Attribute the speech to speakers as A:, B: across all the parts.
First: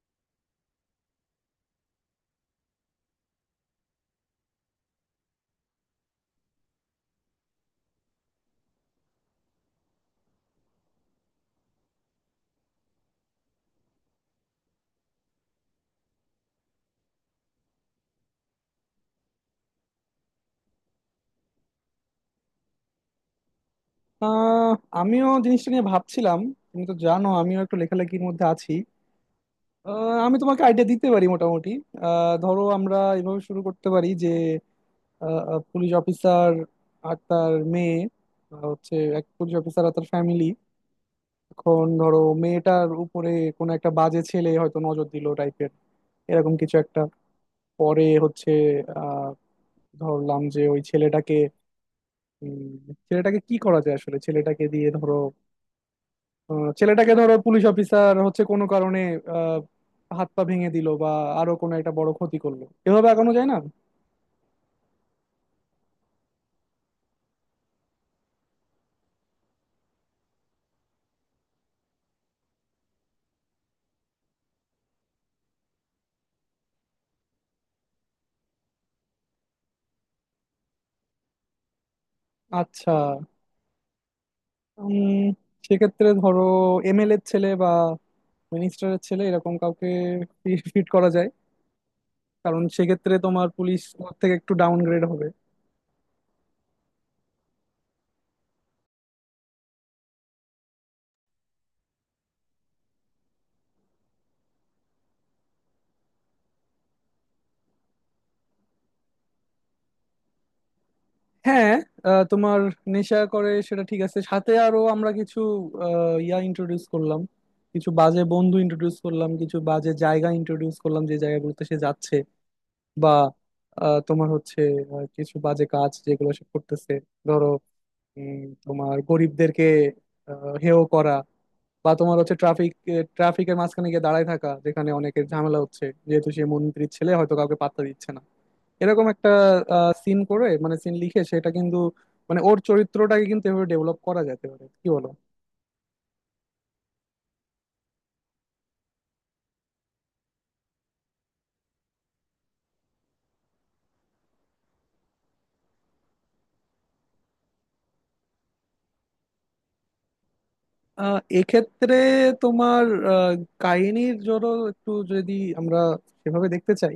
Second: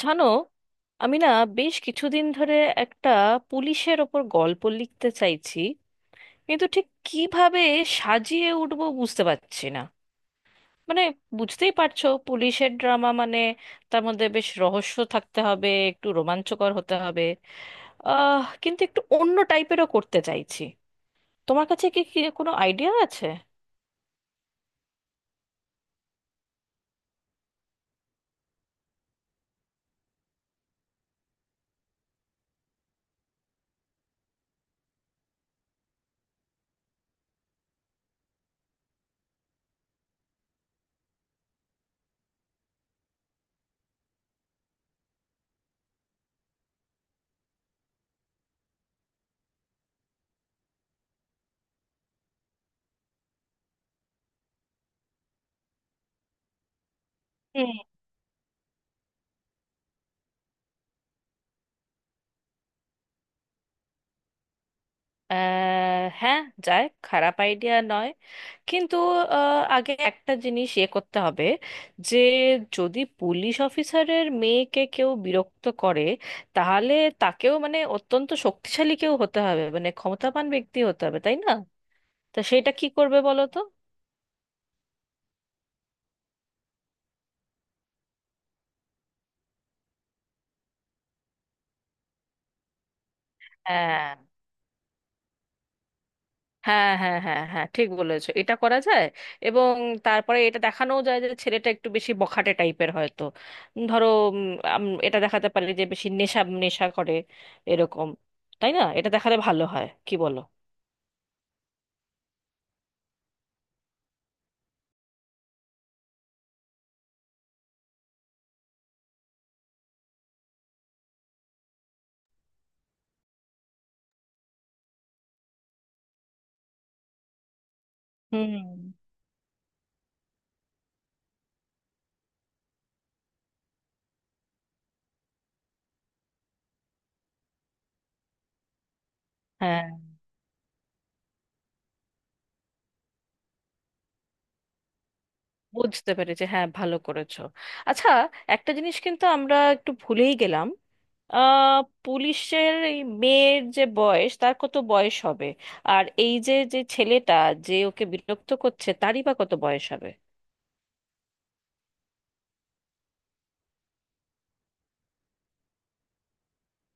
A: জানো, আমি না বেশ কিছুদিন ধরে একটা পুলিশের ওপর গল্প লিখতে চাইছি, কিন্তু ঠিক কিভাবে সাজিয়ে উঠবো বুঝতে পারছি না। মানে, বুঝতেই পারছো পুলিশের ড্রামা মানে তার মধ্যে বেশ রহস্য থাকতে হবে, একটু রোমাঞ্চকর হতে হবে। কিন্তু একটু অন্য টাইপেরও করতে চাইছি। তোমার কাছে কি কি কোনো আইডিয়া আছে?
B: আহ আমিও জিনিসটা নিয়ে ভাবছিলাম। তুমি তো জানো আমিও একটু লেখালেখির মধ্যে আছি। আহ, আমি তোমাকে আইডিয়া দিতে পারি মোটামুটি। ধরো আমরা এভাবে শুরু করতে পারি যে পুলিশ অফিসার আর তার মেয়ে। হচ্ছে এক পুলিশ অফিসার আর তার ফ্যামিলি। এখন ধরো মেয়েটার উপরে কোনো একটা বাজে ছেলে হয়তো নজর দিল টাইপের, এরকম কিছু একটা। পরে হচ্ছে আহ ধরলাম যে ওই ছেলেটাকে, উম, ছেলেটাকে কি করা যায়, আসলে ছেলেটাকে দিয়ে ধরো ছেলেটাকে ধরো পুলিশ
A: হুম।
B: অফিসার হচ্ছে কোনো কারণে আহ, হাত পা ভেঙে দিল বা আরো কোনো একটা বড় ক্ষতি করলো, এভাবে এগোনো যায় না।
A: হ্যাঁ, যায়, খারাপ আইডিয়া নয়। কিন্তু আগে একটা জিনিস ইয়ে করতে হবে, যে যদি পুলিশ অফিসারের মেয়েকে কেউ বিরক্ত করে, তাহলে তাকেও মানে অত্যন্ত শক্তিশালী কেউ হতে হবে, মানে ক্ষমতাবান ব্যক্তি হতে হবে, তাই না? তা সেটা কি
B: আচ্ছা,
A: করবে বলো তো।
B: উম, সেক্ষেত্রে ধরো এমএলএ এর ছেলে বা মিনিস্টারের ছেলে এরকম কাউকে ফিট করা যায়, কারণ সেক্ষেত্রে তোমার পুলিশ
A: হ্যাঁ
B: থেকে একটু ডাউনগ্রেড হবে।
A: হ্যাঁ হ্যাঁ হ্যাঁ হ্যাঁ ঠিক বলেছো, এটা করা যায়। এবং তারপরে এটা দেখানোও যায় যে ছেলেটা একটু বেশি বখাটে টাইপের হয়তো। ধরো, উম, এটা দেখাতে পারি যে বেশি নেশা নেশা করে, এরকম। তাই না, এটা দেখালে ভালো হয় কি বলো?
B: হ্যাঁ, তোমার নেশা করে সেটা ঠিক আছে, সাথে আরো আমরা কিছু আহ, ইয়া ইন্ট্রোডিউস করলাম, কিছু বাজে বন্ধু ইন্ট্রোডিউস করলাম, কিছু বাজে জায়গা ইন্ট্রোডিউস করলাম যে জায়গাগুলোতে সে যাচ্ছে, বা তোমার হচ্ছে কিছু বাজে কাজ যেগুলো সে করতেছে। ধরো
A: হুম।
B: তোমার গরিবদেরকে হেয় করা, বা তোমার হচ্ছে ট্রাফিকের মাঝখানে গিয়ে দাঁড়ায় থাকা, যেখানে অনেকের ঝামেলা হচ্ছে, যেহেতু সে মন্ত্রীর ছেলে হয়তো কাউকে পাত্তা দিচ্ছে না, এরকম একটা
A: হ্যাঁ,
B: সিন করে, মানে সিন লিখে সেটা কিন্তু, মানে ওর চরিত্রটাকে কিন্তু এভাবে ডেভেলপ করা যেতে পারে, কি বলো?
A: বুঝতে পেরেছি, হ্যাঁ ভালো করেছো। আচ্ছা, একটা জিনিস কিন্তু আমরা একটু ভুলেই গেলাম। আহ পুলিশের এই মেয়ের যে বয়স, তার কত বয়স হবে? আর এই যে যে ছেলেটা যে ওকে বিরক্ত করছে, তারই বা কত বয়স হবে?
B: এক্ষেত্রে তোমার আহ, কাহিনীর জন্য একটু যদি আমরা সেভাবে দেখতে চাই,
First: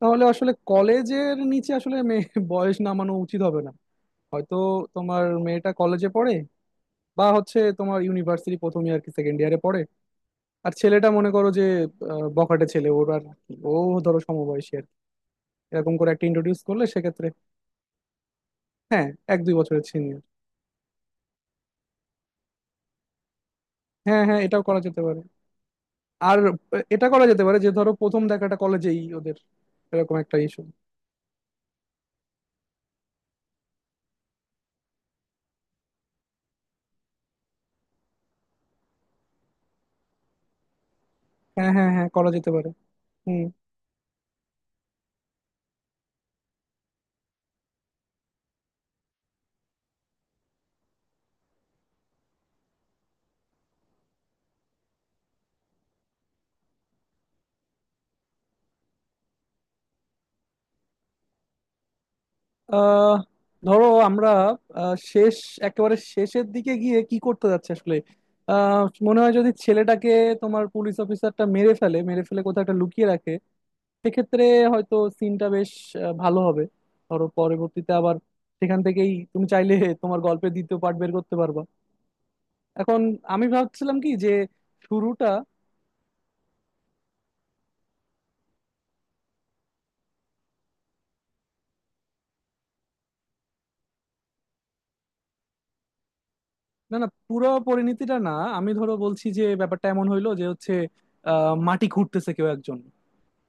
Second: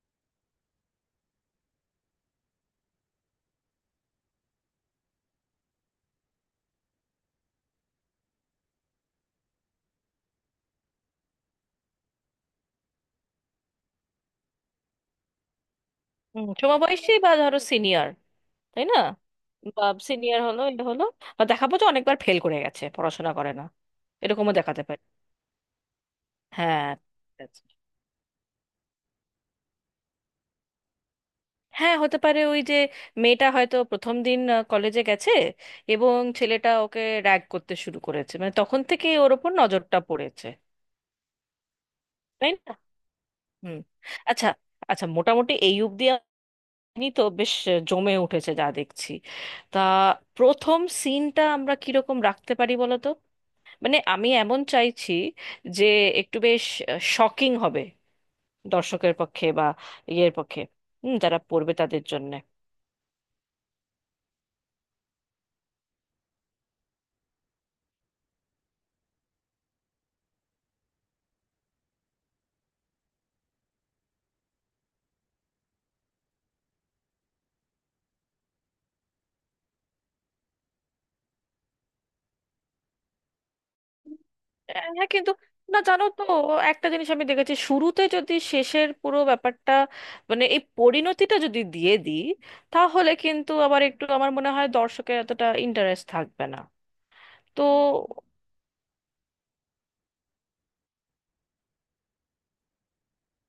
B: তাহলে আসলে কলেজের নিচে আসলে মেয়ে বয়স নামানো উচিত হবে না। হয়তো তোমার মেয়েটা কলেজে পড়ে, বা হচ্ছে তোমার ইউনিভার্সিটি প্রথম ইয়ার কি সেকেন্ড ইয়ারে পড়ে। আর ছেলেটা মনে করো যে বখাটে ছেলে, ওর আর কি, ও ধরো সমবয়সী আর কি। এরকম করে একটা
A: হুম,
B: ইন্ট্রোডিউস করলে
A: সমবয়সী
B: সেক্ষেত্রে
A: বা ধরো সিনিয়র, তাই না?
B: হ্যাঁ, 1-2
A: বা
B: বছরের সিনিয়র।
A: সিনিয়র হলো, এটা হলো, বা দেখাবো যে অনেকবার ফেল করে গেছে, পড়াশোনা করে না।
B: হ্যাঁ হ্যাঁ,
A: এরকমও
B: এটাও করা
A: দেখাতে
B: যেতে
A: পারি।
B: পারে। আর
A: হ্যাঁ।
B: এটা করা যেতে পারে যে ধরো প্রথম দেখাটা কলেজেই ওদের, এরকম একটা ইস্যু।
A: হ্যাঁ, হতে পারে। ওই যে, মেয়েটা হয়তো প্রথম দিন কলেজে গেছে, এবং ছেলেটা ওকে র্যাগ করতে শুরু করেছে, মানে তখন থেকেই ওর ওপর নজরটা পড়েছে।
B: হ্যাঁ হ্যাঁ হ্যাঁ, করা যেতে
A: তাই
B: পারে।
A: না?
B: হুম।
A: হুম। আচ্ছা। আচ্ছা, মোটামুটি এই অবধি আপনি তো বেশ, জমে উঠেছে যা দেখছি। তা প্রথম সিনটা আমরা কিরকম রাখতে পারি বলো তো। মানে আমি এমন চাইছি যে একটু বেশ শকিং হবে দর্শকের পক্ষে, বা ইয়ের পক্ষে, হুম, যারা পড়বে তাদের জন্যে।
B: আহ ধরো আমরা আহ, শেষ একেবারে শেষের দিকে গিয়ে কি করতে যাচ্ছে আসলে, আহ, মনে হয় যদি ছেলেটাকে তোমার পুলিশ অফিসারটা মেরে ফেলে কোথাও একটা লুকিয়ে রাখে, সেক্ষেত্রে হয়তো সিনটা বেশ ভালো হবে। ধরো পরবর্তীতে আবার সেখান থেকেই তুমি চাইলে তোমার গল্পের দ্বিতীয় পার্ট বের করতে পারবা। এখন আমি ভাবছিলাম কি যে
A: হ্যাঁ,
B: শুরুটা,
A: কিন্তু, না জানো তো, একটা জিনিস আমি দেখেছি, শুরুতে যদি শেষের পুরো ব্যাপারটা, মানে এই পরিণতিটা যদি দিয়ে দিই, তাহলে কিন্তু আবার একটু আমার মনে হয় দর্শকের এতটা ইন্টারেস্ট থাকবে না।
B: না না পুরো
A: তো
B: পরিণতিটা না। আমি ধরো বলছি যে ব্যাপারটা এমন হইলো যে হচ্ছে মাটি খুঁড়তেছে কেউ একজন,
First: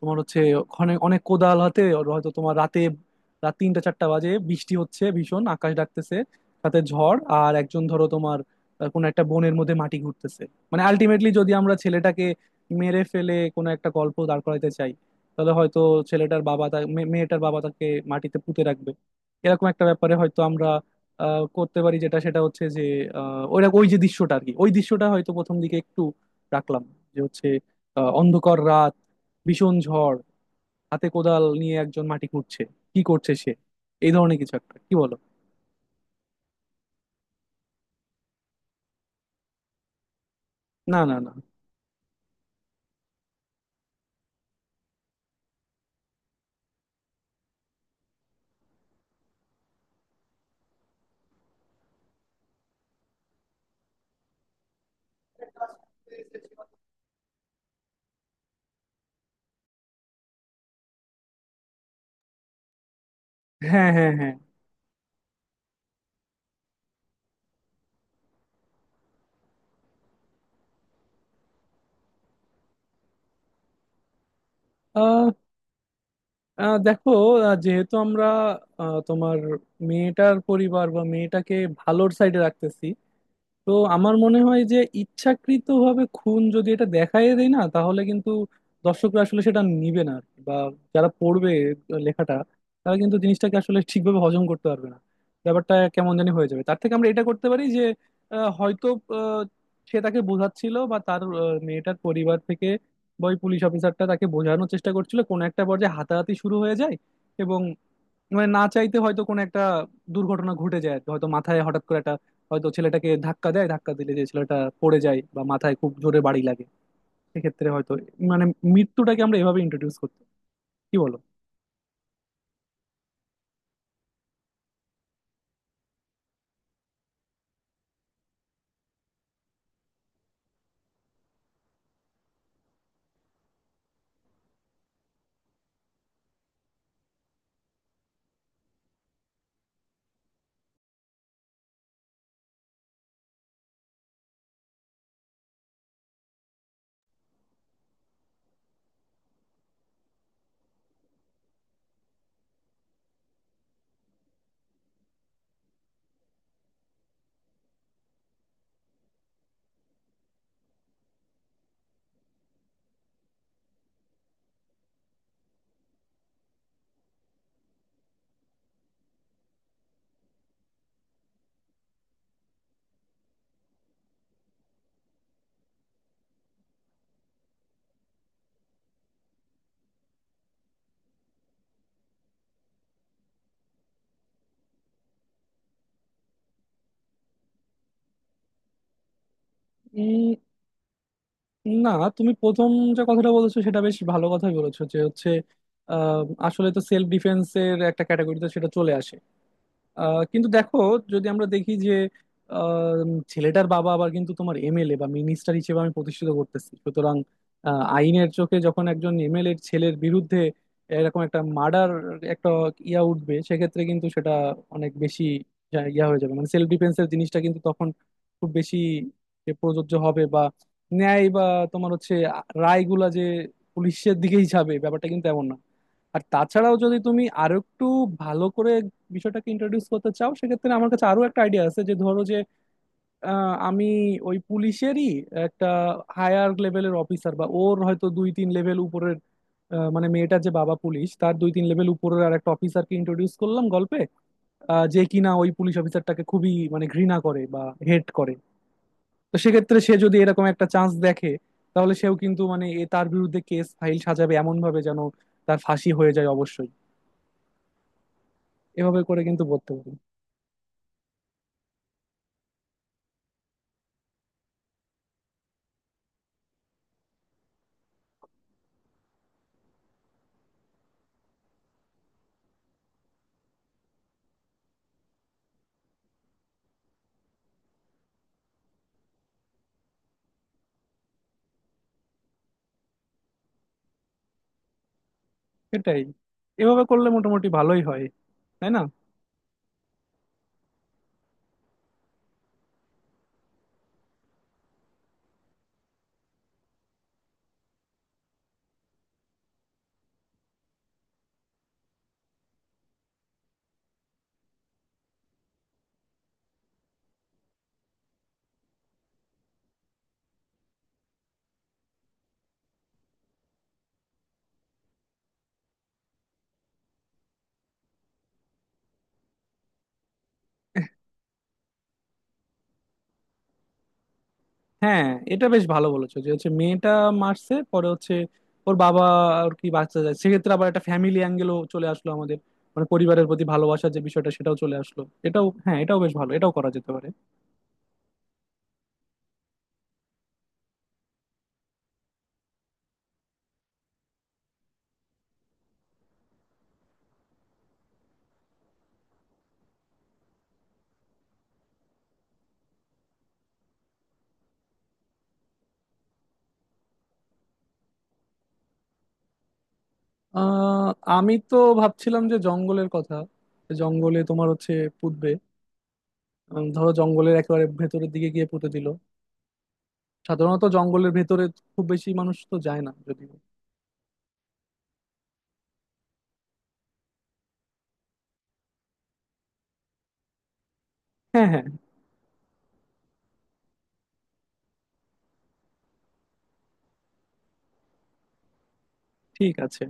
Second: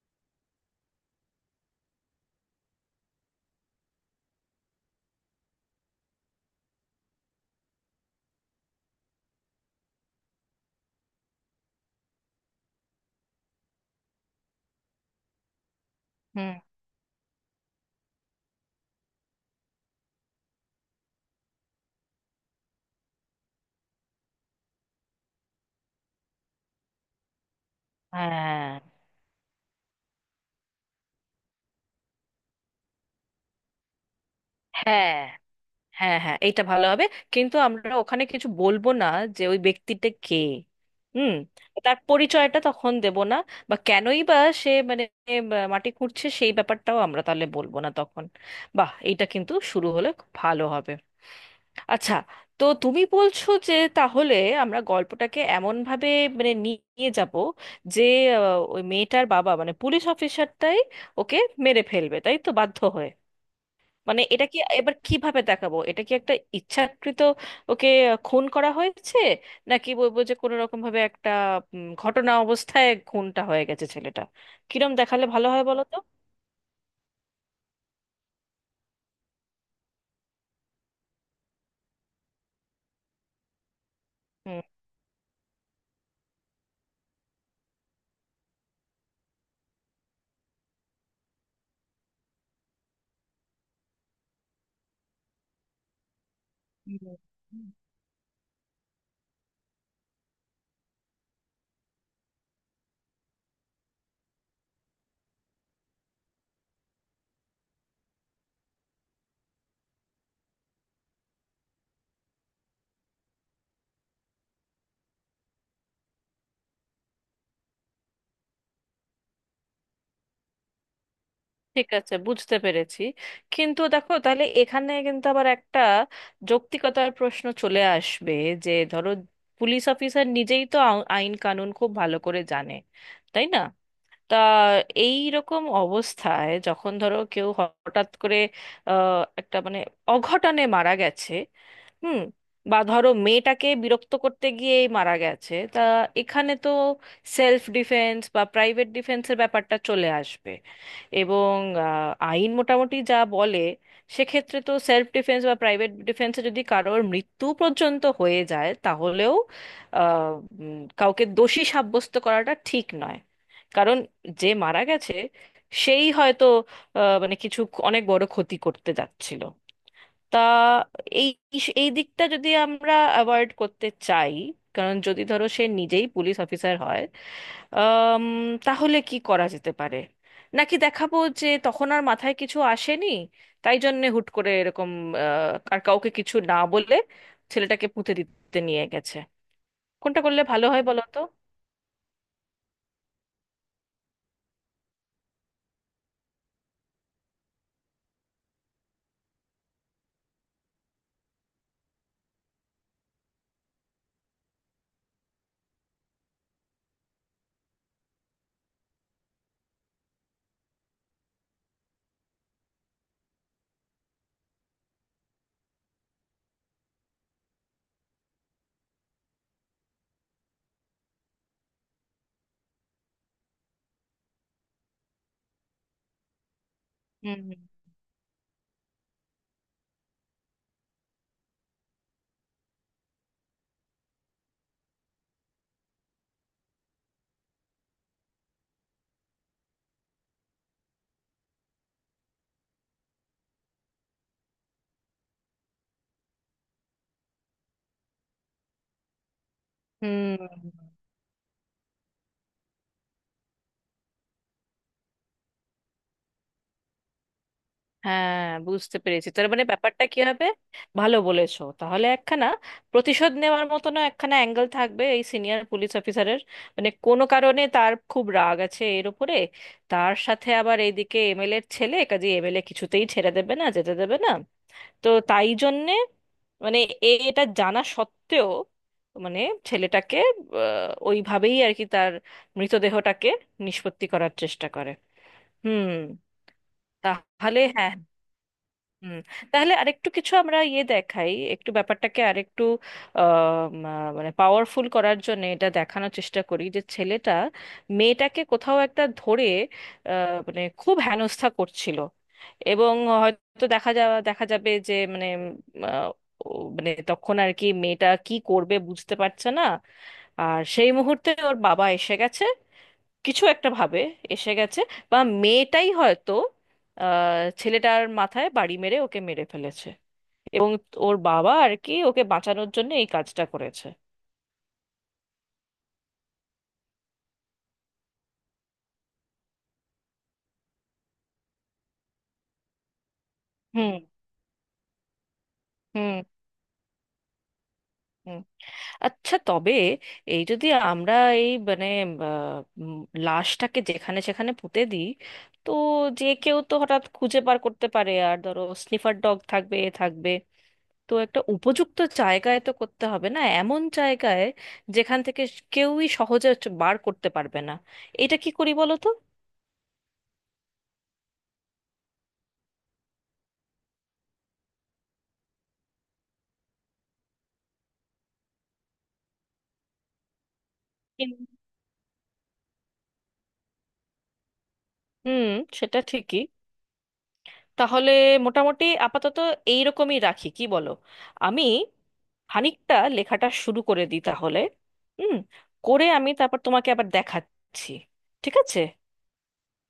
B: তোমার হচ্ছে ওখানে অনেক কোদাল হাতে, ওর হয়তো তোমার রাতে, রাত 3-4টা বাজে, বৃষ্টি হচ্ছে ভীষণ, আকাশ ডাকতেছে সাথে ঝড়, আর একজন ধরো তোমার কোনো একটা বনের মধ্যে মাটি ঘুরতেছে। মানে আলটিমেটলি যদি আমরা ছেলেটাকে মেরে ফেলে কোনো একটা গল্প দাঁড় করাইতে চাই, তাহলে হয়তো ছেলেটার
A: হুম।
B: বাবা তা মে- মেয়েটার বাবা তাকে মাটিতে পুঁতে রাখবে। এরকম একটা ব্যাপারে হয়তো আমরা করতে পারি, যেটা সেটা হচ্ছে যে আহ, ওই ওই যে দৃশ্যটা আর কি, ওই দৃশ্যটা হয়তো প্রথম দিকে একটু রাখলাম, যে হচ্ছে অন্ধকার
A: হ্যাঁ
B: রাত, ভীষণ ঝড়, হাতে কোদাল নিয়ে একজন মাটি খুঁড়ছে, কি করছে সে, এই ধরনের কিছু একটা, কি
A: হ্যাঁ
B: বলো?
A: হ্যাঁ হ্যাঁ এইটা ভালো হবে, কিন্তু আমরা ওখানে কিছু বলবো না, যে ওই ব্যক্তিটা কে।
B: না না না।
A: হুম। তার পরিচয়টা তখন দেব না, বা কেনই বা সে মানে, আহ, মাটি খুঁড়ছে সেই ব্যাপারটাও আমরা তাহলে বলবো না তখন। বাহ, এইটা কিন্তু শুরু হলে খুব ভালো হবে। আচ্ছা, তো তুমি বলছো যে তাহলে আমরা গল্পটাকে এমন ভাবে, মানে নিয়ে যাব, যে ওই মেয়েটার বাবা মানে পুলিশ অফিসারটাই ওকে মেরে ফেলবে, তাই তো, বাধ্য হয়ে।
B: হ্যাঁ হ্যাঁ
A: মানে
B: হ্যাঁ।
A: এটা কি এবার কিভাবে দেখাবো, এটা কি একটা ইচ্ছাকৃত ওকে খুন করা হয়েছে, নাকি বলবো যে কোনো রকম ভাবে একটা ঘটনা অবস্থায় খুনটা হয়ে গেছে ছেলেটা? কিরম দেখালে
B: আহ,
A: ভালো হয় বলো তো।
B: আহ, দেখো, যেহেতু আমরা তোমার মেয়েটার পরিবার বা মেয়েটাকে ভালোর সাইডে রাখতেছি, তো আমার মনে
A: হুম।
B: হয় যে ইচ্ছাকৃতভাবে খুন যদি এটা দেখায় দেয় না তাহলে কিন্তু দর্শকরা আসলে সেটা নিবে না আর কি। বা যারা পড়বে লেখাটা, তারা কিন্তু জিনিসটাকে আসলে ঠিকভাবে হজম করতে পারবে না, ব্যাপারটা কেমন জানি হয়ে যাবে। তার থেকে আমরা এটা
A: হুম।
B: করতে পারি যে হয়তো আহ, সে তাকে বোঝাচ্ছিল বা তার মেয়েটার পরিবার থেকে, বা ওই পুলিশ অফিসারটা তাকে বোঝানোর চেষ্টা করছিল, কোনো একটা পর্যায়ে হাতাহাতি শুরু হয়ে যায়, এবং মানে না চাইতে হয়তো কোনো একটা দুর্ঘটনা ঘটে যায় আর কি। হয়তো মাথায় হঠাৎ করে একটা, হয়তো ছেলেটাকে ধাক্কা দেয়, ধাক্কা দিলে যে ছেলেটা পড়ে যায় বা মাথায় খুব জোরে বাড়ি লাগে, সেক্ষেত্রে হয়তো, মানে মৃত্যুটাকে আমরা এভাবে ইন্ট্রোডিউস করতে, কি বলো?
A: ঠিক আছে, বুঝতে পেরেছি। কিন্তু দেখো, তাহলে এখানে কিন্তু আবার একটা যৌক্তিকতার প্রশ্ন চলে আসবে, যে ধরো পুলিশ অফিসার নিজেই তো আইন কানুন খুব ভালো করে জানে, তাই না? তা এই রকম অবস্থায়, যখন ধরো কেউ হঠাৎ করে একটা মানে অঘটনে মারা গেছে, হুম, বা ধরো মেয়েটাকে বিরক্ত করতে গিয়েই মারা গেছে, তা এখানে তো সেলফ ডিফেন্স বা প্রাইভেট ডিফেন্সের ব্যাপারটা চলে আসবে। এবং আইন মোটামুটি যা বলে, সেক্ষেত্রে তো সেলফ ডিফেন্স বা প্রাইভেট ডিফেন্সে যদি কারোর মৃত্যু পর্যন্ত হয়ে যায় তাহলেও আহ, কাউকে দোষী সাব্যস্ত করাটা ঠিক নয়। কারণ যে মারা গেছে, সেই হয়তো মানে কিছু অনেক বড় ক্ষতি করতে যাচ্ছিল। তা এই, এই দিকটা যদি আমরা অ্যাভয়েড করতে চাই, কারণ যদি ধরো সে নিজেই পুলিশ অফিসার হয়, আম, তাহলে কি করা যেতে পারে? নাকি দেখাবো যে তখন আর মাথায় কিছু আসেনি, তাই জন্যে হুট করে এরকম আর কাউকে কিছু না বলে ছেলেটাকে পুঁতে দিতে নিয়ে গেছে? কোনটা
B: উম,
A: করলে ভালো হয় বলো তো।
B: না, তুমি প্রথম যে কথাটা বলেছো সেটা বেশ ভালো কথাই বলেছো, যে হচ্ছে আহ, আসলে তো সেলফ ডিফেন্সের একটা ক্যাটাগরিতে সেটা চলে আসে। কিন্তু দেখো, যদি আমরা দেখি যে আহ, ছেলেটার বাবা আবার কিন্তু তোমার এমএলএ বা মিনিস্টার হিসেবে আমি প্রতিষ্ঠিত করতেছি, সুতরাং আইনের চোখে যখন একজন এমএলএ ছেলের বিরুদ্ধে এরকম একটা মার্ডার, একটা উঠবে, সেক্ষেত্রে কিন্তু সেটা অনেক বেশি যা- ইয়া হয়ে যাবে, মানে সেলফ ডিফেন্সের জিনিসটা কিন্তু তখন খুব বেশি যে প্রযোজ্য হবে, বা ন্যায় বা তোমার হচ্ছে রায়গুলা যে পুলিশের দিকেই যাবে, ব্যাপারটা কিন্তু এমন না। আর তাছাড়াও যদি তুমি
A: হুম।
B: আরো একটু ভালো করে বিষয়টাকে ইন্ট্রোডিউস করতে চাও, সেক্ষেত্রে আমার কাছে আরো একটা আইডিয়া আছে, যে ধরো যে আমি ওই পুলিশেরই একটা হায়ার লেভেলের অফিসার, বা ওর হয়তো 2-3 লেভেল উপরের, মানে মেয়েটার যে বাবা পুলিশ তার 2-3 লেভেল উপরের আর একটা অফিসারকে ইন্ট্রোডিউস করলাম গল্পে, যে কিনা ওই পুলিশ অফিসারটাকে খুবই মানে ঘৃণা করে বা হেট করে। তো সেক্ষেত্রে সে যদি
A: হুম।
B: এরকম একটা চান্স
A: হুম।
B: দেখে, তাহলে সেও কিন্তু মানে এ তার বিরুদ্ধে কেস ফাইল সাজাবে এমন ভাবে, যেন তার ফাঁসি হয়ে যায় অবশ্যই,
A: হ্যাঁ, বুঝতে
B: এভাবে করে
A: পেরেছি,
B: কিন্তু
A: তার মানে
B: পড়তে পারি।
A: ব্যাপারটা কি হবে, ভালো বলেছো। তাহলে একখানা প্রতিশোধ নেওয়ার মতনও একখানা অ্যাঙ্গেল থাকবে এই সিনিয়র পুলিশ অফিসারের, মানে কোনো কারণে তার খুব রাগ আছে এর উপরে। তার সাথে আবার এইদিকে এমএলএ এর ছেলে, কাজে এমএলএ কিছুতেই ছেড়ে দেবে না, যেতে দেবে না। তো তাই জন্যে মানে, এটা জানা সত্ত্বেও মানে ছেলেটাকে ওইভাবেই আর কি তার মৃতদেহটাকে নিষ্পত্তি করার চেষ্টা করে। হুম।
B: এটাই, এভাবে করলে মোটামুটি
A: তাহলে
B: ভালোই
A: হ্যাঁ।
B: হয়, তাই না?
A: হুম। তাহলে আরেকটু কিছু আমরা ইয়ে দেখাই, একটু ব্যাপারটাকে আরেকটু আহ, মানে পাওয়ারফুল করার জন্য এটা দেখানোর চেষ্টা করি যে ছেলেটা মেয়েটাকে কোথাও একটা ধরে মানে খুব হেনস্থা করছিল, এবং হয়তো দেখা যাবে যে মানে ও মানে তখন আর কি মেয়েটা কি করবে বুঝতে পারছে না, আর সেই মুহূর্তে ওর বাবা এসে গেছে, কিছু একটা ভাবে এসে গেছে। বা মেয়েটাই হয়তো ছেলেটার মাথায় বাড়ি মেরে ওকে মেরে ফেলেছে, এবং ওর বাবা আর কি ওকে বাঁচানোর জন্য এই কাজটা করেছে।
B: হ্যাঁ, এটা বেশ ভালো বলেছো, যে হচ্ছে মেয়েটা মারছে, পরে হচ্ছে ওর বাবা আর কি বাঁচতে যায়, সেক্ষেত্রে আবার একটা ফ্যামিলি অ্যাঙ্গেলও চলে আসলো আমাদের, মানে পরিবারের প্রতি ভালোবাসার
A: হুম।
B: যে বিষয়টা সেটাও চলে আসলো। এটাও হ্যাঁ, এটাও বেশ
A: হুম।
B: ভালো, এটাও করা যেতে পারে।
A: হুম। আচ্ছা, তবে এই যদি আমরা এই মানে আহ, উম, লাশটাকে যেখানে সেখানে পুঁতে দিই, তো যে কেউ তো হঠাৎ খুঁজে বার করতে পারে, আর ধরো স্নিফার ডগ থাকবে, এ থাকবে। তো একটা উপযুক্ত জায়গায় তো করতে হবে, না এমন জায়গায় যেখান থেকে কেউই সহজে হচ্ছে বার করতে পারবে না। এটা কি করি বলো তো।
B: আহ আমি তো ভাবছিলাম যে জঙ্গলের কথা, জঙ্গলে তোমার হচ্ছে পুঁতবে, ধরো জঙ্গলের একেবারে ভেতরের দিকে গিয়ে পুঁতে দিল, সাধারণত জঙ্গলের
A: কিন্তু
B: ভেতরে খুব বেশি মানুষ তো যায় না যদিও।
A: হুম, সেটা ঠিকই। তাহলে মোটামুটি আপাতত এইরকমই রাখি কি বলো?
B: হ্যাঁ
A: আমি
B: হ্যাঁ,
A: খানিকটা লেখাটা শুরু করে দিই তাহলে। হুম, করে আমি তারপর তোমাকে আবার দেখাচ্ছি, ঠিক আছে?
B: ঠিক আছে।